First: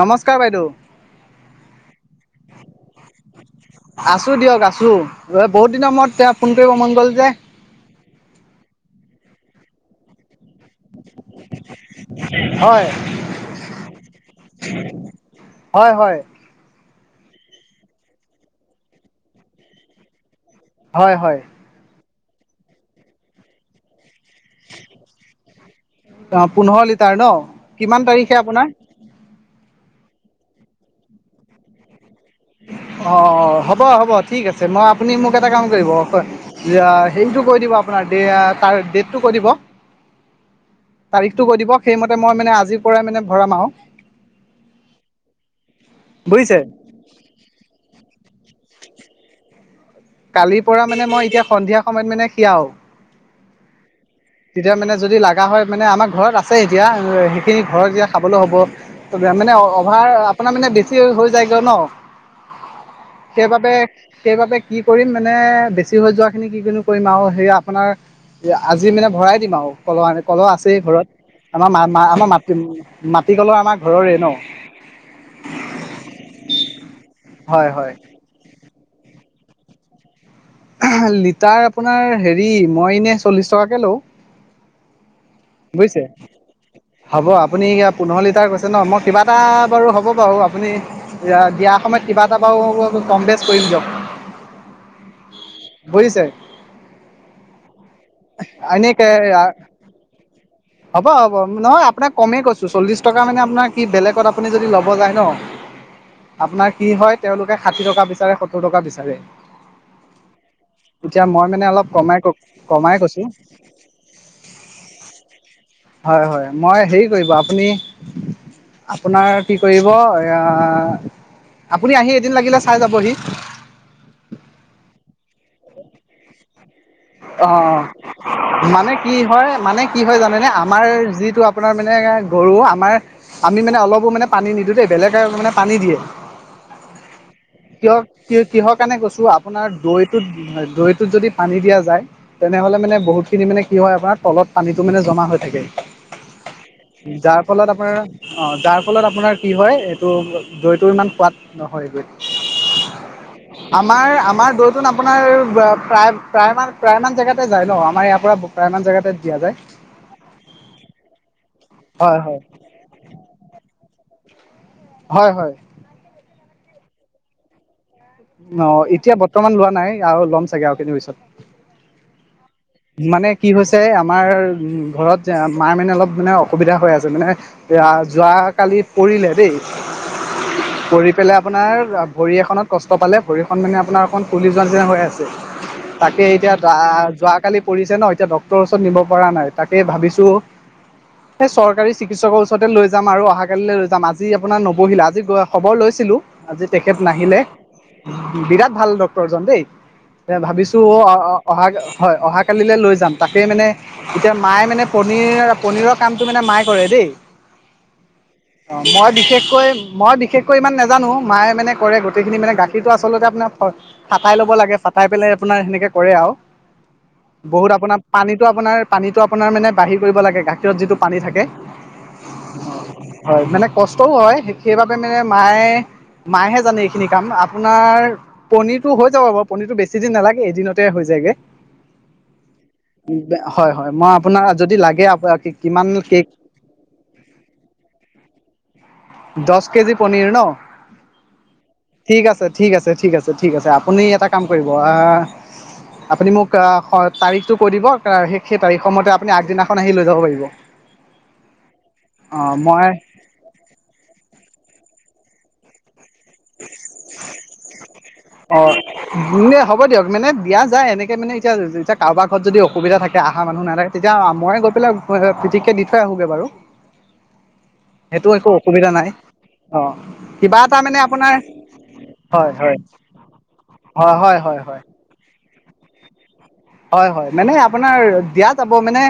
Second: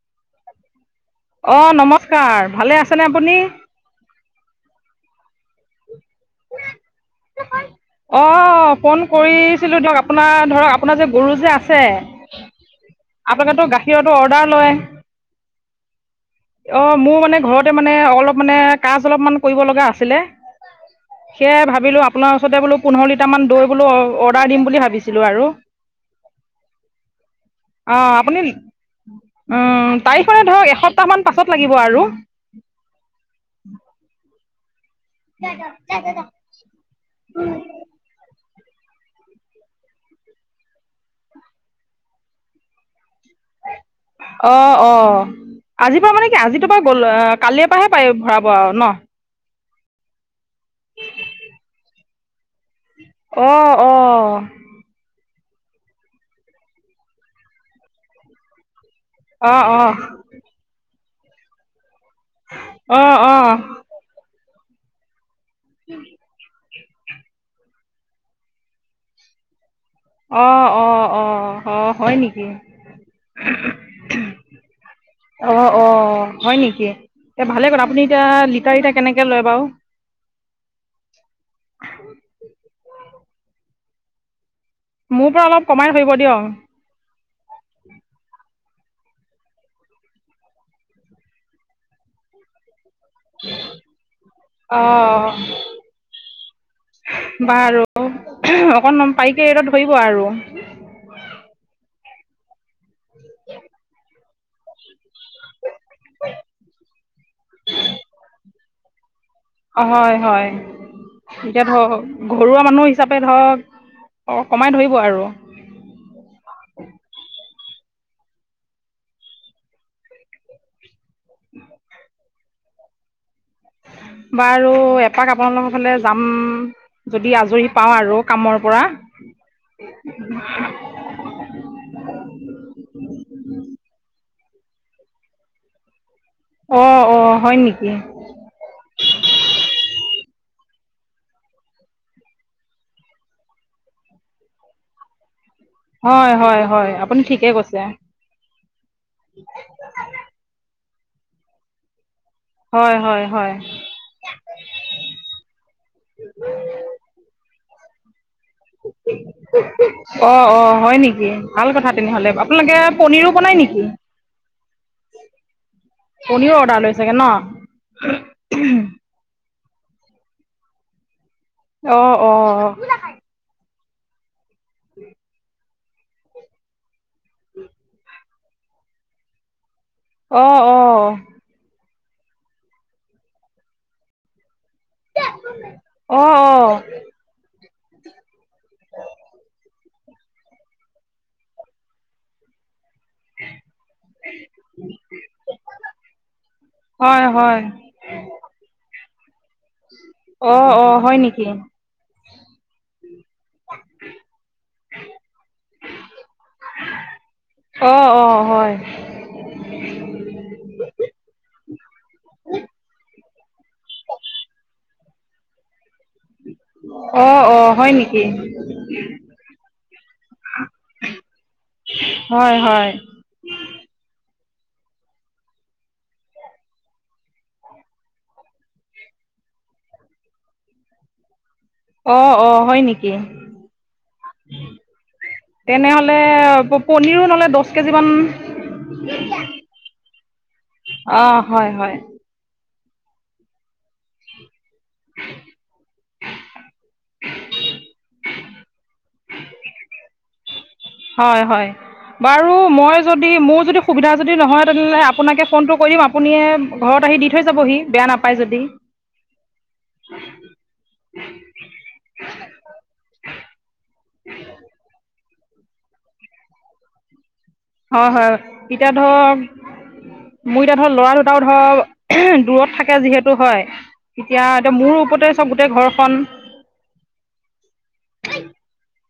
নমস্কাৰ বাইদেউ অ' নমস্কাৰ ভালে আছেনে আপুনি? আছো দিয়ক আছো ৰ বহুত দিনৰ মূৰত তেওঁ ফোন কৰিব মনগল যে অ', ফোন কৰিছিলো ধৰক আপোনাৰ ধৰক আপোনাৰ যে গৰু যে আছে হয় আপোনালোকেতো গাখীৰতো অৰ্ডাৰ লয়? হয় হয় অ' মোৰ মানে ঘৰতে মানে অলপ মানে কাজ অলপমান কৰিব লগা আছিলে হয় হয় সেয়ে ভাবিলো আপোনাৰ ওচৰতে বোলো পোন্ধৰ লিটাৰ মান দৈ বোলো অৰ্ডাৰ দিম বুলি ভাবিছিলো আৰু পোন্ধৰ লিটাৰ ন কিমান অঁ তাৰিখে আপুনি আপোনাৰ তাৰিখলে ধৰক এসপ্তাহমান পাছত লাগিব আৰু। অ' হ'ব হ'ব ঠিক আছে মই আপুনি মোক এটা কাম কৰিব হেৰিটো কৈ দিব আপোনাৰ ডোত তাৰ ডেটটো কৈ দিব তাৰিখটো কৈ দিব সেইমতে মই মানে আজিৰ পৰাই মানে ভৰাম আৰু অ' অ' আজিৰ পৰা মানে কি বুজিছে আজি পৰা গ'ল কালিৰ পৰাহে পায় ভৰাব আৰু ন কালিৰ পৰা মানে মই এতিয়া সন্ধিয়া সময়ত মানে খিৰাও। অ' অ' তেতিয়া মানে যদি লগা হয় মানে আমাৰ ঘৰত আছে এতিয়া সেইখিনি ঘৰত যেতিয়া খাবলৈ হ'ব। মানে অ' অভাৰ অ' আপোনাৰ মানে বেছি হৈ যায়গৈ ন। অ', অ', সেইবাবে সেইবাবে কি কৰিম মানে বেছি হৈ যোৱাখিনি কি কিনো কৰিম আৰু সেয়া আপোনাৰ আজি মানে ভৰাই দিম আৰু। কলহ আনি কলহ অ', আছেই ঘৰত। অ', অ', আমাৰ মা অ', মা হয় আমাৰ মা নেকি? মাটিকলহ আমাৰ ঘৰৰে ন অ' অ' হয় নেকি এ ভালে হয় কথা হয়। আপুনি এতিয়া লিটাৰ এতিয়া কেনেকে কেনেকে লয় বাৰু? লিটাৰ আপোনাৰ হেৰি মই এনে চল্লিশ টকাকে লওঁ। মোৰ পৰা অলপ কমাই বুজিছে, ধৰিব দিয়ক। হ'ব আপুনি পোন্ধৰ লিটাৰ কৈ নহয় মই কিবা এটা বাৰু হ'ব বাৰু আপুনি দিয়া সময়ত কিবা এটা বাৰু হ'ব কম বেছ কৰিম দিয়ক অ', বুজিছে বাৰু অকণ এনেকে পাইকাৰী ৰেটত ধৰিব আৰু। হ'ব হ'ব নহয় আপোনাক কমেই কৈছো চল্লিছ টকা মানে আপোনাৰ কি বেলেগত আপুনি যদি ল'ব যায় ন আপোনাৰ কি হয় তেওঁলোকে ষাঠি টকা বিচাৰে সত্তৰ টকা বিচাৰে অ হয়, হয়, এতিয়া মই মানে অলপ ধৰক ক'মাই ক ঘৰুৱা মানুহ হিচাপে কৈছো ধৰক অ', কমাই ধৰিব আৰু হয় হয় মই হ আপুনি আপোনাৰ কি কৰিব আপুনি আহি দিন লাগিলে চাই যাবহি? বাৰু এপাক আপোনালোকৰ ফালে যাম যদি আজৰি অ' পাওঁ আৰু কামৰ পৰা মানে কি হয় মানে কি হয় জানেনে, আমাৰ যিটো আপোনাৰ মানে গৰু আমাৰ আমি মানে অলপো মানে পানী নিদো দেই বেলেগে মানে পানী দিয়ে অ', অ', হয় নেকি? কিয় কিহৰ কাৰণে কৈছো আপোনাৰ দৈটোত দৈটোত যদি পানী দিয়া যায়, তেনেহ'লে মানে বহুতখিনি মানে কি হয় আপোনাৰ তলত পানীটো মানে জমা হৈ থাকে। হয় হয় হয়, আপুনি যাৰ ঠিকে ফলত কৈছে। আপোনাৰ অ' যাৰ ফলত আপোনাৰ কি হয় এইটো দৈটো ইমান সোৱাদ নহয় গৈ হয় হয় হয় আমাৰ আমাৰ দৌৰটোন আপোনাৰ প্ৰায় প্ৰায় মান ক জেগাতে যায় ন, আমাৰ ইয়াৰ পৰা ব অ', অ', হয় নেকি। ভাল কথা হয় তেনেহ'লে হয় আপোনালোকে পনীৰো বনাই নেকি? হয়-হয়, পনীৰ অৰ্ডাৰ লৈচেগে ন। অ' এতিয়া বৰ্তমান লোৱা নাই আৰু ল'ম চাগে আৰু কি পিছত মানে কি অ-অ, হৈছে আমাৰ উ ঘৰত মাৰ মানে অলপ মানে অসুবিধা হৈ আছে মানে যোৱা কালি পৰিলে দেই অ অ পৰি পেলাই আপোনাৰ ভৰি এখনত ক ক পালে ভৰিখন মানে আপোনাৰ অকণ ফুলিচ যোৱা নিচিনা হৈ আছে। অ অ তাকে এতিয়া যোৱাকালি পৰিছে ন এতিয়া ডক্টৰৰ ওচৰত নিব পৰা নাই তাকেই ভাবিছোঁ টো চৰকাৰী চিকিৎসকৰ ওচৰত যাম আৰু অহা কালিলৈ লৈ যাম আজি আপোনাৰ নবহিলে আজি খবৰ লৈছিলো আজি তেখেত হয় নাহিলে। হয় বিৰাট ভাল ডক্তৰজন দেই। উম। এ ভাবিছো অ-অ অহা হয় অহা কালিলৈ লৈ যাম তাকে মানে এতিয়া মায়ে মানে পনীৰ পনী-পনীৰৰ কামটো মানে মায়ে কৰে দেই। অ অ হয় অ' মই বিশেষকৈ মই বিশেষকৈ ইমান নাজানো মায়ে মানে কৰে গোটেইখিনি মানে গা আচলতে আপোনাৰ ফাটাই ল'ব লাগে ফাটাই পেলাই আপোনাৰ সেনেকে কৰে আৰু। অ অ বহুত হয় আপোনাৰ নেকি পানীটো আপোনাৰ পানীটো আপোনাৰ মানে বাঢ়ি কৰিব লাগে গাখীৰত যিটো পানী থাকে। হয় হয় হয় মানে কষ্টও হয়। সেইবাবে মানে মায়ে মায়েহে জানে এইখিনি কাম আপোনাৰ পনীৰটো হৈ যাব বাৰু পনীৰতটো বেছি দিন নালাগে এদিনতে হৈ যায়গে। অ অ হয় নেকি হয়-হয় মই আপোনাৰ যদি লাগে আ' কিমান তেনেহ'লে কেক পনীৰো ন'লে দচ কেজিমান। দচ কেজি পনীৰ ন অ হয় হয় ঠিক আছে। ঠিক আছে, ঠিক আছে, ঠিক আছে, আপুনি এটা কাম কৰিব আপুনি মোক তাৰিখটো কৈ দিব সেই তাৰিখ মতে আপুনি আগদিনাখন আহি লৈ যাব পাৰিব। হয়-হয় বাৰু মই যদি মোৰ যদি সুবিধা যদি নহয় তেনেহ'লে আপোনাকে ফোনটো কৰিম আপুনে ঘৰত আহি দি থৈ যাবহি বেয়া নাপায়। যদি অ', হ'ব দিয়ক মানে দিয়া যায় এনেকে মানে এতিয়া এতিয়া কাৰোবাৰ ঘৰত যদি অসুবিধা থাকে আহ অহা মানুহ নাাকে তেতিয়া ময়ে গৈ পেলাই পিতিককে দি থৈ আহীম বাৰু। সেইটো হয়-হয় একো এতিয়া অসুবিধা নাই ধৰক অ কিবা মোৰ এতিয়া এটা ধৰক মানে লৰা ধ আপোনাৰ ধৰক হয় দূৰত হয় থাকে যিহেতু হয় হয় হয় তেতিয়া হয় এতিয়া হয় মোৰ ওপৰতে, চব গোটেই ঘৰখন, হয়, হয় মানে আপোনাৰ দিয়া যাব মানে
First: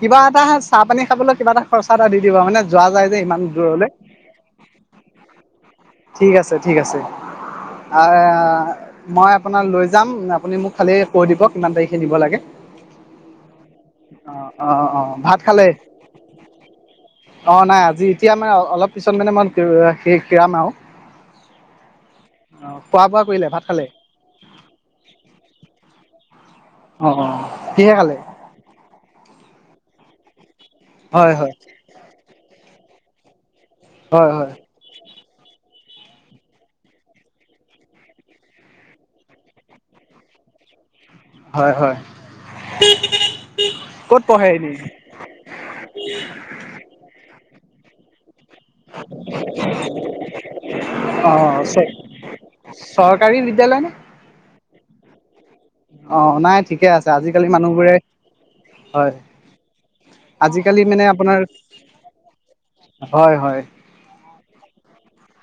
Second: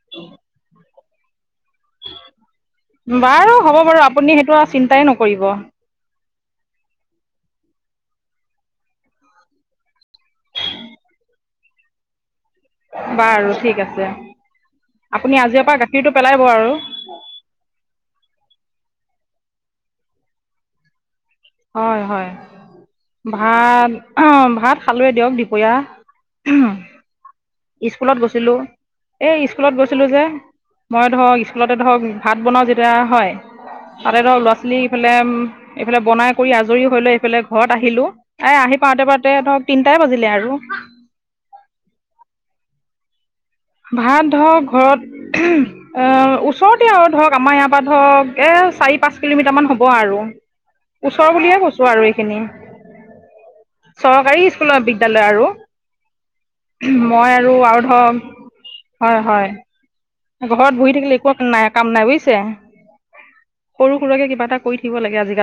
কিবা এটা চাহ পানী খাবলৈ কিবা এটা খৰচা এটা দি দিব মানে যোৱা যায় যে ইমান বাৰু হ'ব দূৰলে। বাৰু আপুনি সেইটো আৰু চিন্তাই নকৰিব ঠিক আছে, ঠিক আছে। মই আপোনাৰ লৈ যাম আপুনি মোক খালি কৈ দিব কিমান তাৰিখে নিব লাগে। বাৰু ঠিক আছে অ অ অ ভাত আপুনি খালে আজিৰ পৰা গাখীৰতটো পেলাইব আৰু। অ' নাই আজি এতিয়া মানে অলপ পিছত মানে মই কিৰিম আৰু। হয়-হয় অ খোৱা বোৱা কৰিলে ভাত খালে ভাত-ভাত খালোৱে দিয়ক দুপৰীয়া। অ-অ, স্কুলত গৈছিলো এই স্কুলত গৈছিলো যে, মই হয় ধৰক হয় স্কুলতে ধৰক ভাত বনাওঁ যেতিয়া হয় তাতে হয় ধৰক হয় ল'ৰা ছোৱালী ইফালে এইফালে বনাই কৰি আজৰি হৈ লৈ এইফালে ঘৰত আহিলো এ আহি পাওঁতে পাৰোতে ধৰক তিনটা। দিলে আৰু। হয়-হয়। বিপি [unintelligible] ভাত ধৰক ঘৰত ওচৰতে আৰু ধৰক আমাৰ ইয়াৰ পৰা ধৰক এই চাৰি পাঁচ কিলোমিটাৰমান হ'ব আৰু অ ওচৰ বুলিহে কৈছোঁ আৰু এইখিনি চৰকাৰী বিদ্যালয় নে চৰকাৰী স্কুলৰ বিদ্যয়ালয় আৰু অ নাই ঠিকে আছে মই আজিকালি আৰু আৰু মানুহবোৰে ধৰ হয় হয় ঘৰত আজিকালি বহি মানে থাকিলে একো আপোনাৰ এক নাই কাম নাই বুজিছে হয় হয় সৰু সুৰুকে কিবা এটা কৰি থাকিব লাগে আজি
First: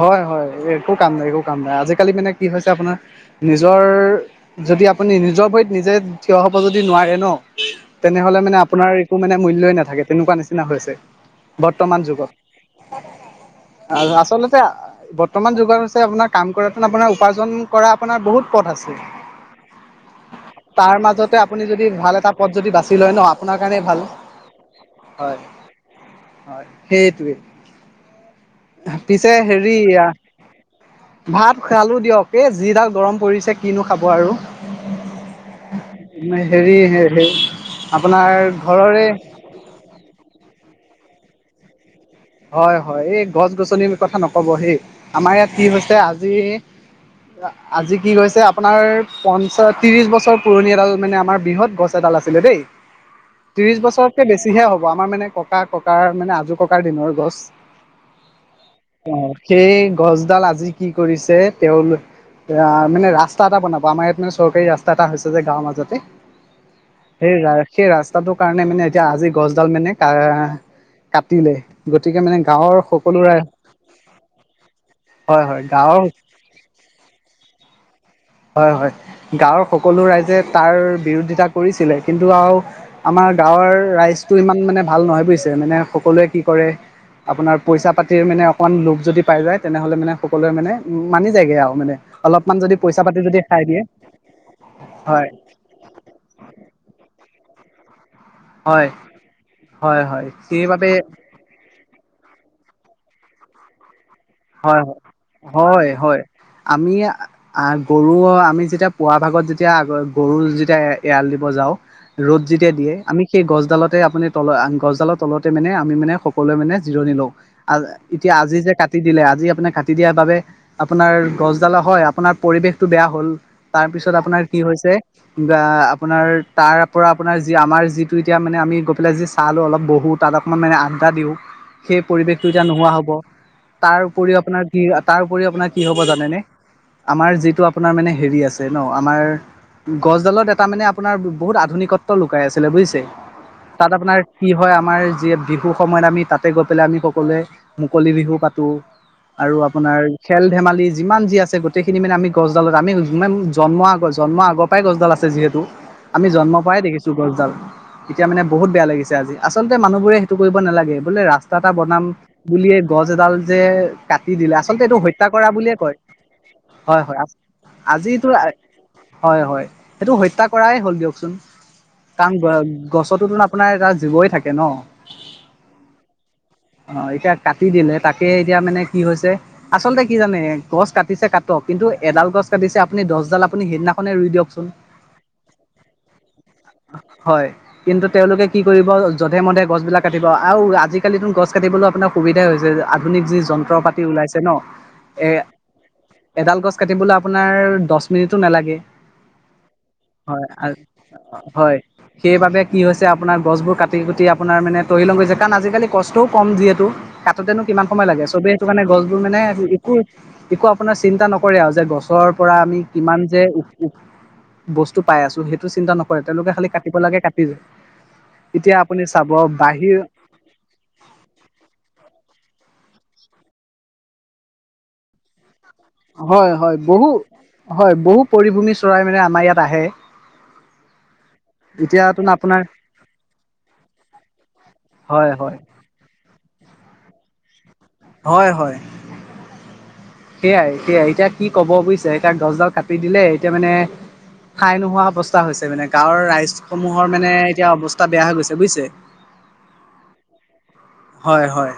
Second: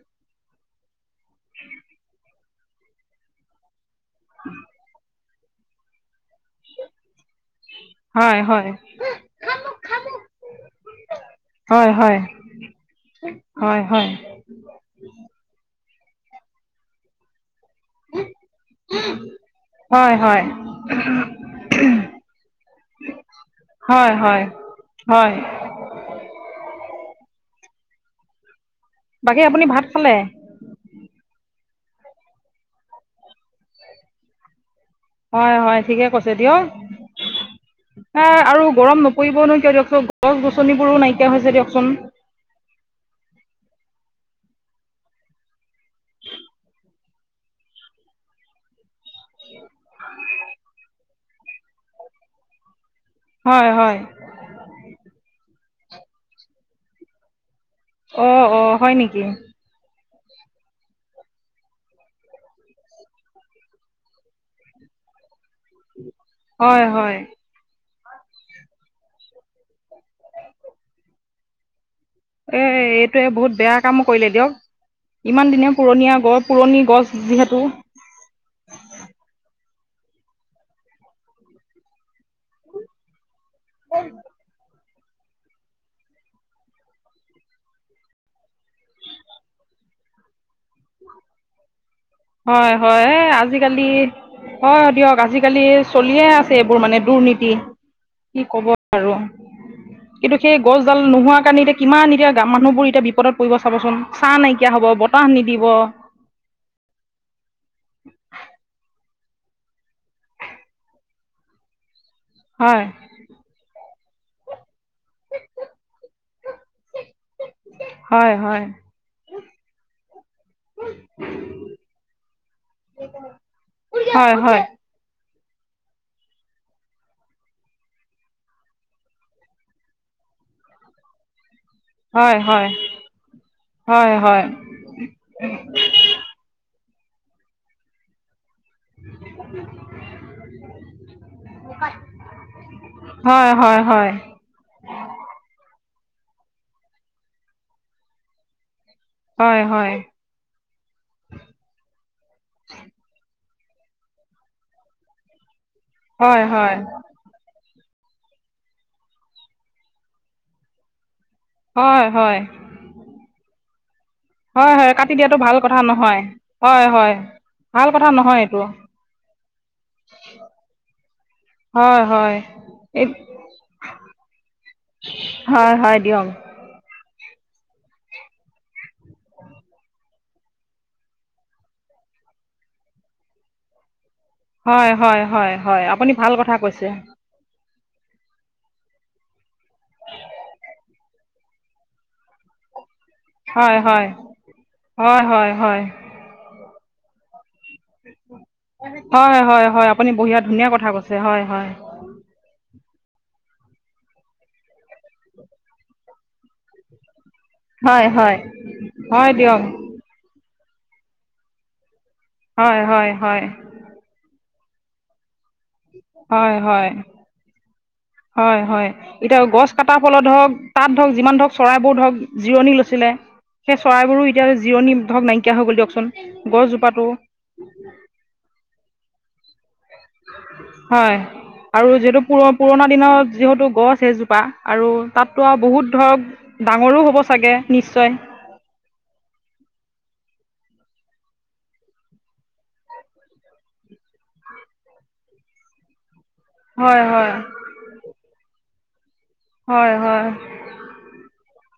হয় হয় একো কাম নাই একো কাম নাই আজিকালি মানে কি হৈছে আপোনাৰ নিজৰ যদি আপুনি নিজৰ ভৰিত নিজে থিয় হব যদি নোৱাৰে ন তেনেহলে হয় মানে হয় আপোনাৰ একো মানে মূল্যই নাথাকে তেনেকুৱা নিচিনা হৈছে হয় বৰ্তমান হয় যুগত হয় হয় আৰু আচলতে বৰ্তমান যুগত হৈছে আপোনাৰ কাম কৰাটো আপোনাৰ উপাৰ্জন কৰা আপোনাৰ বহুত পথ আছে হয় হয় তাৰ মাজতে আপুনি যদি ভাল এটা পথ যদি বাছি লয় ন আপোনাৰ কাৰণেই ভাল হয় হয় হয় হয় হয় সেই ত পিছে বাকী আপুনি হেৰি, ভাত খালে ভাত খালো দিয়ক এ যিডাক গৰম পৰিছে কিনো খাব আৰু হয় হয় ঠিকে কৈছে দিয় হেৰি হেৰি আপোনাৰ আৰু ঘৰৰে গৰম নপৰিবনো কিয় দিয়কচোন গছ গছনিবোৰো নাইকিয়া হৈছে দিয়কচোন ক'বহেই আমাৰ ইয়াত কি হৈছে আজি আজি কি গৈছে আপোনাৰ পঞ্চা ত্ৰিশ বছৰ পুৰণি এডাল মানে আমাৰ বৃহৎ গছ এডাল আছে আছিলে দেই হয় ত্ৰিশ হয় বছৰতকে বেছিহে হব আমাৰ মানে ককা ককাৰ মানে আজো ককাৰ দিনৰ গছ অ', অ' হয় নেকি? সেই গছডাল আজি কি কৰিছে তেওঁলোক এ মানে ৰাস্তা এটা বনাব আমাৰ ইয়াত মানে চৰকাৰী ৰাস্তা এটা হৈছে যে গাওঁ মাজতে হয় হয় সেই সেই ৰা্ত টাটোৰ কাৰণে মানে এতিয়া আজি গছডাল মানে কা কাটিলে গতিকে মানে এ গাঁৱৰ সকলো এইটোয়ে ৰাই বহুত বেয়া কাম কৰিলে দিয়ক হয় ইমান হয় দিনে গাঁৱৰ পুৰণীয়া গছ পুৰণি গছ যিহেতু হয় হয় গাঁৱৰ সকলো ৰাইজে তাৰ বিৰোধিতা কৰিছিলে কিন্তু আৰু আমাৰ গাঁৱৰ ৰাইজটো ইমান মানে ভাল নহয় বুজিছে মানে সকলোৱে কি কৰে আপোনাৰ পইচা পাতিৰ মানে অকমান লোভ যদি পাই যায় তেনেহলে মানে সকলোৱে মানে উ মানি যায়গে আৰু মানে অলপমান হয় যদি পইচা পাতি যদি খাই দিয়ে আজিকালি হয় দিয়ক আজিকালি চলিয়ে আছে এইবোৰ মানে দুৰ্নীতি কি কব হয় আৰু হয় হয় কিন্তু সেই সেইবাবে গছডাল নোহোৱাৰ কাৰণে এতিয়া কিমান এতিয়া মানুহবোৰ এতিয়া বিপদত পৰিব চাবাচোন। হয় হয় হয় হয় আমি গৰু আমি যেতিয়া পুৱা ভাগত যেতিয়া আগ গৰু যেতিয়া এৰাল দিব যাওঁ ৰ'দ যেতিয়া হয় দিয়ে আমি সেই গছডালত তাতে আপুনি তল গছডালৰ তলতে মানে আমি মানে সকলোৱে মানে জিৰণি লওক, এতিয়া হয় আজি হয় যে তাত আজি আপোন কাটি দিয়াৰ বাবে আপোনাৰ গছডালা হয় আপোনাৰ পৰিৱেশটো বেয়া হ'ল তাৰপিছত হয় আপোনাৰ হয় কি হৈছে? আপোনাৰ তাৰ পৰা আপোনাৰ যি আমাৰ যিটো এতিয়া মানে আমি গৈ পেলাই যি চাহালো অলপ বহুত তালকমান মানে আ্ডা দিওঁ সেই হয় পৰিৱেশটো এতিয়া হয় নোহোৱা হব তাৰ হয় উপৰিও হয় আপোনাৰ কি তাৰ উপৰি আপোনাৰ কি হব জানেনে আমাৰ যিটো আপোনাৰ মানে হেৰি আছে ছে ন আমাৰ গছডালত এটা মানে আপোনাৰ বহুত আধুনিকত্ব লুকাই আছিলে বুজিছে হয় হয় হয় তাত আপোনাৰ কি হয় আমাৰ যিয় বিহু সময়ত আমি তাতে গৈ পেলাই আমি সকলোৱে মুকলি বিহু পাতো আৰু হয় হয় আপোনাৰ খেল ধেমালি যিমান যি আছে গোটেইখিনি মানে আমি গছডালত আমি জন্মৰ আগ-জন্মৰ আগৰ পৰাই গছডাল আছে। যিহেতু আমি হয় জন্মৰ হয় পৰাই দেখিছোঁ গছডাল। এতিয়া মানে বহুত বেয়া লাগিছে আজি আচলতে মানুহবোৰে সেইটো কৰিব নালাগে বোলে ৰাস্তা ৰাস্তা এটা বনাম হয় হয় বুলিয়ে গছ এডাল যে কাটি দিলে হয় আচলতে হয় এইটো কাটি হত্যা দিয়াটো কৰা ভাল বুলিয়ে কথা কয় নহয় হয় হয় হয়-হয় ভাল কথা আজি তো [unintelligible] নহয় এইটো হয়- হয় সেইটো হত্যা কৰাই হ'ল দিয়কচোন। হয় কাৰণ হয় গ এই গছোতো আপোনাৰ এটা জীৱই থাকে ন। হয় হয় দিয়ক অ, এতিয়া কাটি দিলে। তাকে এতিয়া মানে কি হৈছে আচলতে কি জানে গছ কাটিছে কাটক কিন্তু এডাল গছ কাটিছে আপুনি গছডাল আপুনি সেইদিনা হয় -হয় -হয়- হয় আপুনি ভাল কথা কৈছে। হয় কিন্তু তেওঁলোকে কি কৰিব জধে মধে গছ বিলাক কাটিব, আৰু আজিকালিতো গছ কাটিবলৈ আপোনাৰ সুবিধাই হৈছে। আপুনি যি যন্ত্ৰ হয় -পাতি হয় উলাইছে নহ হয় এহ হয় হয় এডাল গছ কাটিম বুলি আপোনাৰ আমাৰ দহ মিনিটো নালাগে। হয় হয় হয় আপুনি বঢ়িয়া হয় ধুনীয়া আৰু কথা কৈছে হয় সেইবাবে কি হৈছে আপোনাৰ গছবোৰ কাটি কুটি আপোনাৰ মানে, তহিলং হৈছে, কাৰণ আজালি কষ্টও কম যিহেতু কাটোতে কিমান হয় সময় লাগে হয় সবেই সেইটো কাৰণে গছবোৰ হয় মানে দিয়ক একো একো আপোনাৰ চিন্তা নকৰে আৰু যে গছ গছৰ পৰা আমি হয় হয় কিমান হয় যে বস্তু পাই আছো। সেই ৰাস্তাটো চিন্তা নকৰে তেওঁলোকে হয় খালি হয় কাটিব লাগে কাটি যায়। হয়- এতিয়া হয় আপুনি চাব এতিয়া গছ বাহিৰ কটাৰ ফলত ধৰক তাত ধৰক যিমান ধৰক চৰাইবোৰ ধৰক জিৰণি লৈছে ছিলে সেই চৰাইবোৰো এতিয়া জিৰণি ধৰক নাইকিয়া হৈ গ'ল দিয়ক। হয় - হয় বহু, হয় বহু পৰিভূমি চৰাই মানে আমাৰ ইয়াত আহে। হয় আৰু যিহেতু এতিয়াতোন পুৰ আপোনাৰ পুৰণা দিনৰ যিহেতু গছ এজোপা আৰু হয় তাতো হয় আৰু বহুত ধৰক ডাঙৰো হ'ব চাগে নিশ্চয় হয়-হয়। সেয়াই সেয়াই এতিয়া কি ক'ব বুজিছে এতিয়া গছডাল কাটি দিলে এতিয়া মানে ঠাই নোহোৱা অৱস্থা হৈছে মানে গাঁৱৰ হয় ৰাইজসমূহৰ মানে হয় এতিয়া অৱস্থা বেয়া হৈ গৈছে বুইছে হয়- হয়। হয় হয়